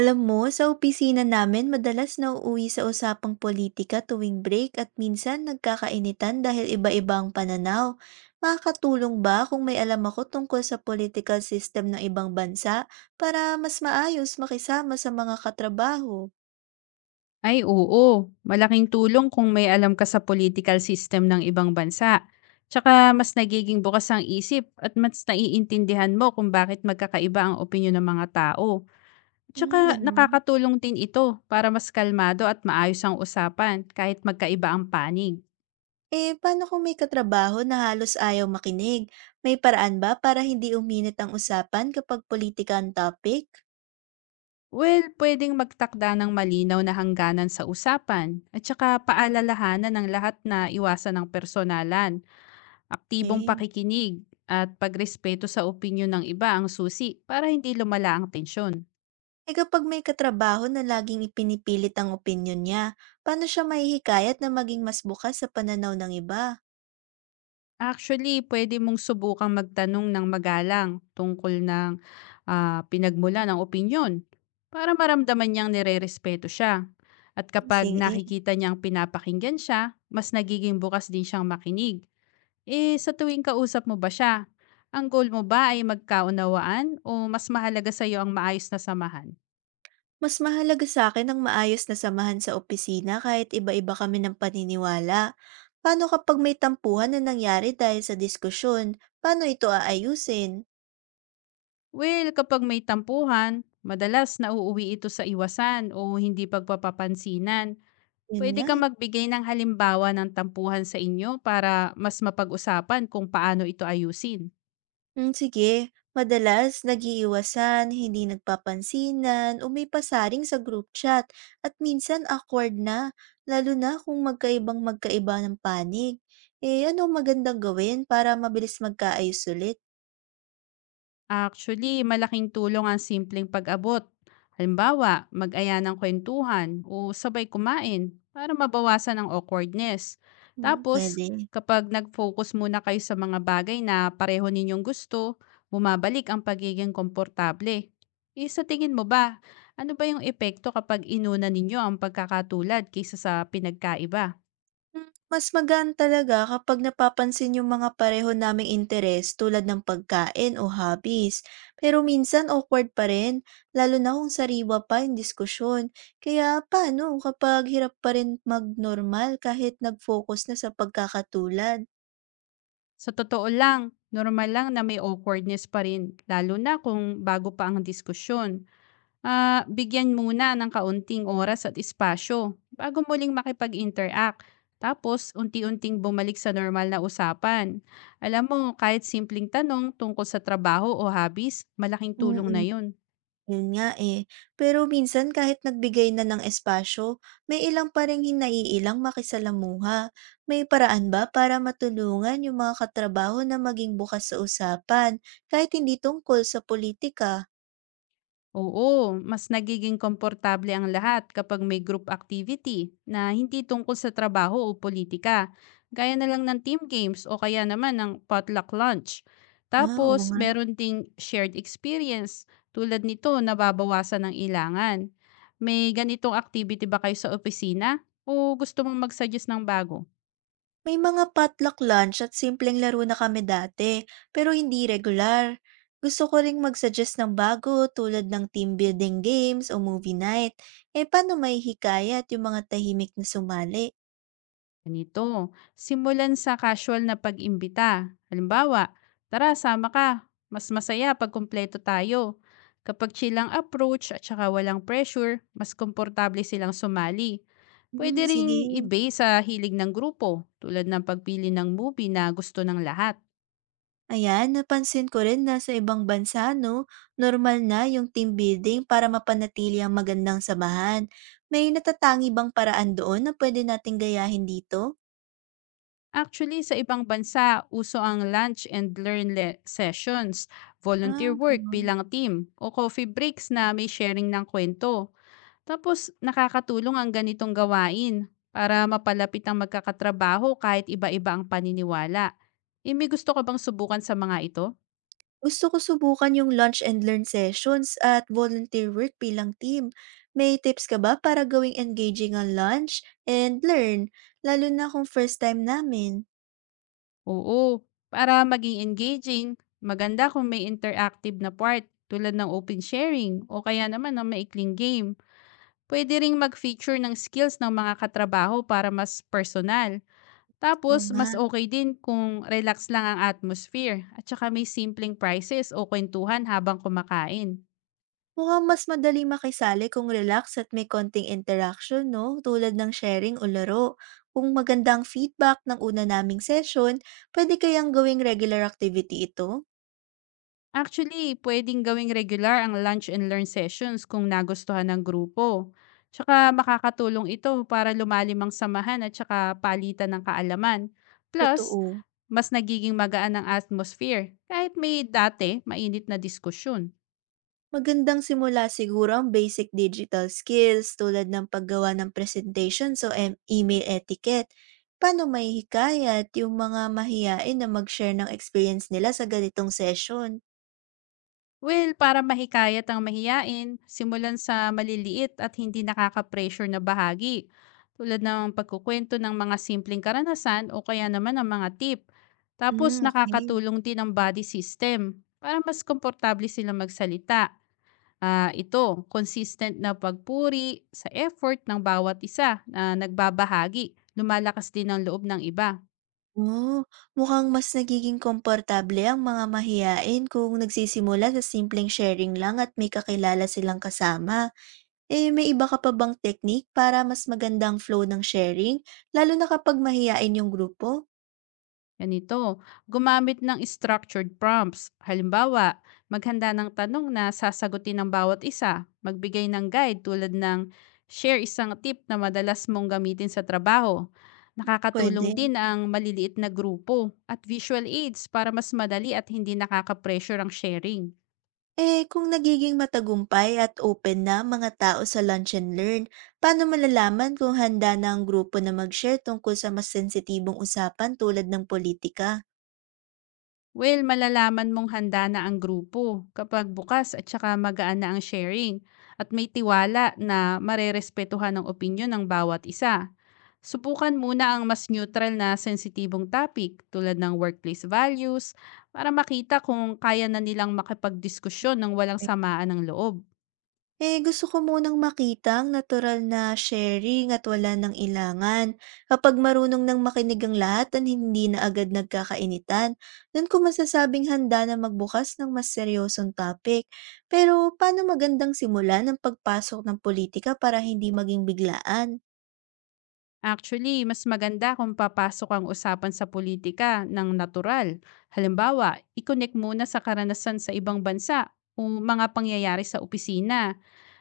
Alam mo, sa opisina namin madalas nauuwi sa usapang politika tuwing break at minsan nagkakainitan dahil iba-iba ang pananaw. Makakatulong ba kung may alam ako tungkol sa political system ng ibang bansa para mas maayos makisama sa mga katrabaho? Ay oo, malaking tulong kung may alam ka sa political system ng ibang bansa. Tsaka mas nagiging bukas ang isip at mas naiintindihan mo kung bakit magkakaiba ang opinyon ng mga tao. Tsaka Hmm, ganun. nakakatulong din ito para mas kalmado at maayos ang usapan kahit magkaiba ang panig. Eh, paano kung may katrabaho na halos ayaw makinig? May paraan ba para hindi uminit ang usapan kapag politika ang topic? Well, pwedeng magtakda ng malinaw na hangganan sa usapan at tsaka paalalahanan ng lahat na iwasan ng personalan. Aktibong Eh. pakikinig at pagrespeto sa opinyon ng iba ang susi para hindi lumala ang tensyon. Eh kapag may katrabaho na laging ipinipilit ang opinyon niya, paano siya mahihikayat na maging mas bukas sa pananaw ng iba? Actually, pwede mong subukang magtanong ng magalang tungkol ng pinagmula ng opinyon para maramdaman niyang nire-respeto siya. At kapag Sige. nakikita niyang pinapakinggan siya, mas nagiging bukas din siyang makinig. Eh, sa tuwing kausap mo ba siya? Ang goal mo ba ay magkaunawaan o mas mahalaga sa iyo ang maayos na samahan? Mas mahalaga sa akin ang maayos na samahan sa opisina kahit iba-iba kami ng paniniwala. Paano kapag may tampuhan na nangyari dahil sa diskusyon? Paano ito aayusin? Well, kapag may tampuhan, madalas nauuwi ito sa iwasan o hindi pagpapapansinan. Yun Pwede nga. kang magbigay ng halimbawa ng tampuhan sa inyo para mas mapag-usapan kung paano ito ayusin. Hmm, sige. Madalas, nag-iiwasan, hindi nagpapansinan, o may pasaring sa group chat, at minsan awkward na, lalo na kung magkaibang magkaiba ng panig. Eh, ano ang magandang gawin para mabilis magkaayos ulit? Actually, malaking tulong ang simpleng pag-abot. Halimbawa, mag-aya ng kwentuhan o sabay kumain para mabawasan ang awkwardness. Hmm, Tapos, pwede. kapag nag-focus muna kayo sa mga bagay na pareho ninyong gusto, bumabalik ang pagiging komportable. E sa tingin mo ba, ano ba yung epekto kapag inuna ninyo ang pagkakatulad kaysa sa pinagkaiba? Mas magaan talaga kapag napapansin yung mga pareho naming interes tulad ng pagkain o hobbies. Pero minsan awkward pa rin, lalo na kung sariwa pa yung diskusyon. Kaya paano kapag hirap pa rin magnormal kahit nag-focus na sa pagkakatulad? Sa totoo lang, normal lang na may awkwardness pa rin, lalo na kung bago pa ang diskusyon. Bigyan muna ng kaunting oras at espasyo bago muling makipag-interact. Tapos, unti-unting bumalik sa normal na usapan. Alam mo, kahit simpleng tanong tungkol sa trabaho o hobbies, malaking tulong na Mm. yun. Yun nga eh. Pero minsan kahit nagbigay na ng espasyo, may ilang pa ring naiilang makisalamuha. May paraan ba para matulungan yung mga katrabaho na maging bukas sa usapan kahit hindi tungkol sa politika? Oo, mas nagiging komportable ang lahat kapag may group activity na hindi tungkol sa trabaho o politika, gaya na lang ng team games o kaya naman ng potluck lunch. Ah, oo Tapos, nga. meron ding shared experience. Tulad nito, na nababawasan ng ilangan. May ganitong activity ba kayo sa opisina? O gusto mong mag-suggest ng bago? May mga potluck lunch at simpleng laro na kami dati, pero hindi regular. Gusto ko ring mag-suggest ng bago tulad ng team building games o movie night. Eh, paano may hikayat yung mga tahimik na sumali? Ganito, simulan sa casual na pag-imbita. Halimbawa, tara sama ka, mas masaya pag kumpleto tayo. Kapag chill ang approach at saka walang pressure, mas komportable silang sumali. Hmm, Pwede ring sige. i-base sa hilig ng grupo, tulad ng pagpili ng movie na gusto ng lahat. Ayan, napansin ko rin na sa ibang bansa, no, normal na yung team building para mapanatili ang magandang samahan. May natatangi bang paraan doon na pwede nating gayahin dito? Actually, sa ibang bansa, uso ang lunch and learn sessions, Ah, volunteer work ganun. bilang team, o coffee breaks na may sharing ng kwento. Tapos nakakatulong ang ganitong gawain para mapalapit ang magkakatrabaho kahit iba-iba ang paniniwala. Eh, may gusto ka bang subukan sa mga ito? Gusto ko subukan yung lunch and learn sessions at volunteer work bilang team. May tips ka ba para gawing engaging ang lunch and learn, lalo na kung first time namin? Oo, para maging engaging, maganda kung may interactive na part tulad ng open sharing o kaya naman ng maikling game. Pwede ring mag-feature ng skills ng mga katrabaho para mas personal. Tapos, Oo nga. mas okay din kung relax lang ang atmosphere at saka may simpleng prices o kwentuhan habang kumakain. Mukhang mas madaling makisali kung relax at may konting interaction, no? Tulad ng sharing o laro. Kung magandang feedback ng una naming session, pwede kayang gawing regular activity ito? Actually, puwedeng gawing regular ang lunch and learn sessions kung nagustuhan ng grupo. Tsaka makakatulong ito para lumalim ang samahan at tsaka palitan ng kaalaman. Plus, Totoo. mas nagiging magaan ang atmosphere kahit may dati mainit na diskusyon. Magandang simula siguro ang basic digital skills tulad ng paggawa ng presentation o email etiquette. Paano maihikayat yung mga mahiyain na mag-share ng experience nila sa ganitong session? Well, para mahikayat ang mahiyain, simulan sa maliliit at hindi nakaka-pressure na bahagi, tulad ng pagkukwento ng mga simpleng karanasan o kaya naman ang mga tip. Tapos Mm, okay. nakakatulong din ang body system para mas komportable silang magsalita. Ah, ito, consistent na pagpuri sa effort ng bawat isa na nagbabahagi. Lumalakas din ang loob ng iba. Oh, mukhang mas nagiging komportable ang mga mahiyain kung nagsisimula sa simpleng sharing lang at may kakilala silang kasama. Eh, may iba ka pa bang technique para mas magandang flow ng sharing, lalo na kapag mahiyain yung grupo? Ganito, gumamit ng structured prompts. Halimbawa, maghanda ng tanong na sasagutin ng bawat isa, magbigay ng guide tulad ng share isang tip na madalas mong gamitin sa trabaho. Pwede. Nakakatulong din ang maliliit na grupo at visual aids para mas madali at hindi nakaka-pressure ang sharing. Eh, kung nagiging matagumpay at open na ang mga tao sa lunch and learn, paano malalaman kung handa na ang grupo na mag-share tungkol sa mas sensitibong usapan tulad ng politika? Well, malalaman mong handa na ang grupo kapag bukas at saka magaan na ang sharing at may tiwala na marerespetuhan ang opinyon ng bawat isa. Subukan muna ang mas neutral na sensitibong topic tulad ng workplace values para makita kung kaya na nilang makipagdiskusyon ng walang samaan ng loob. Eh, gusto ko munang makita ang natural na sharing at wala ng ilangan. Kapag marunong nang makinig ang lahat at hindi na agad nagkakainitan, doon ko masasabing handa na magbukas ng mas seryosong topic. Pero paano magandang simulan ng pagpasok ng politika para hindi maging biglaan? Actually, mas maganda kung papasok ang usapan sa politika ng natural. Halimbawa, i-connect muna sa karanasan sa ibang bansa o mga pangyayari sa opisina.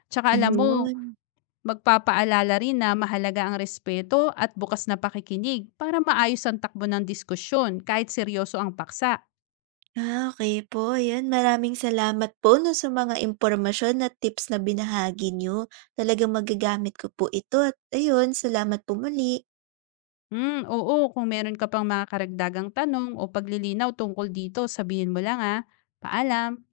Tsaka alam mo, Ayun. magpapaalala rin na mahalaga ang respeto at bukas na pakikinig para maayos ang takbo ng diskusyon kahit seryoso ang paksa. Ah, okay po. Ayun, maraming salamat po no, sa mga impormasyon at tips na binahagi nyo. Talagang magagamit ko po ito. At ayun, salamat po muli. Hmm, oo, kung meron ka pang mga karagdagang tanong o paglilinaw tungkol dito, sabihin mo lang, ah. Paalam.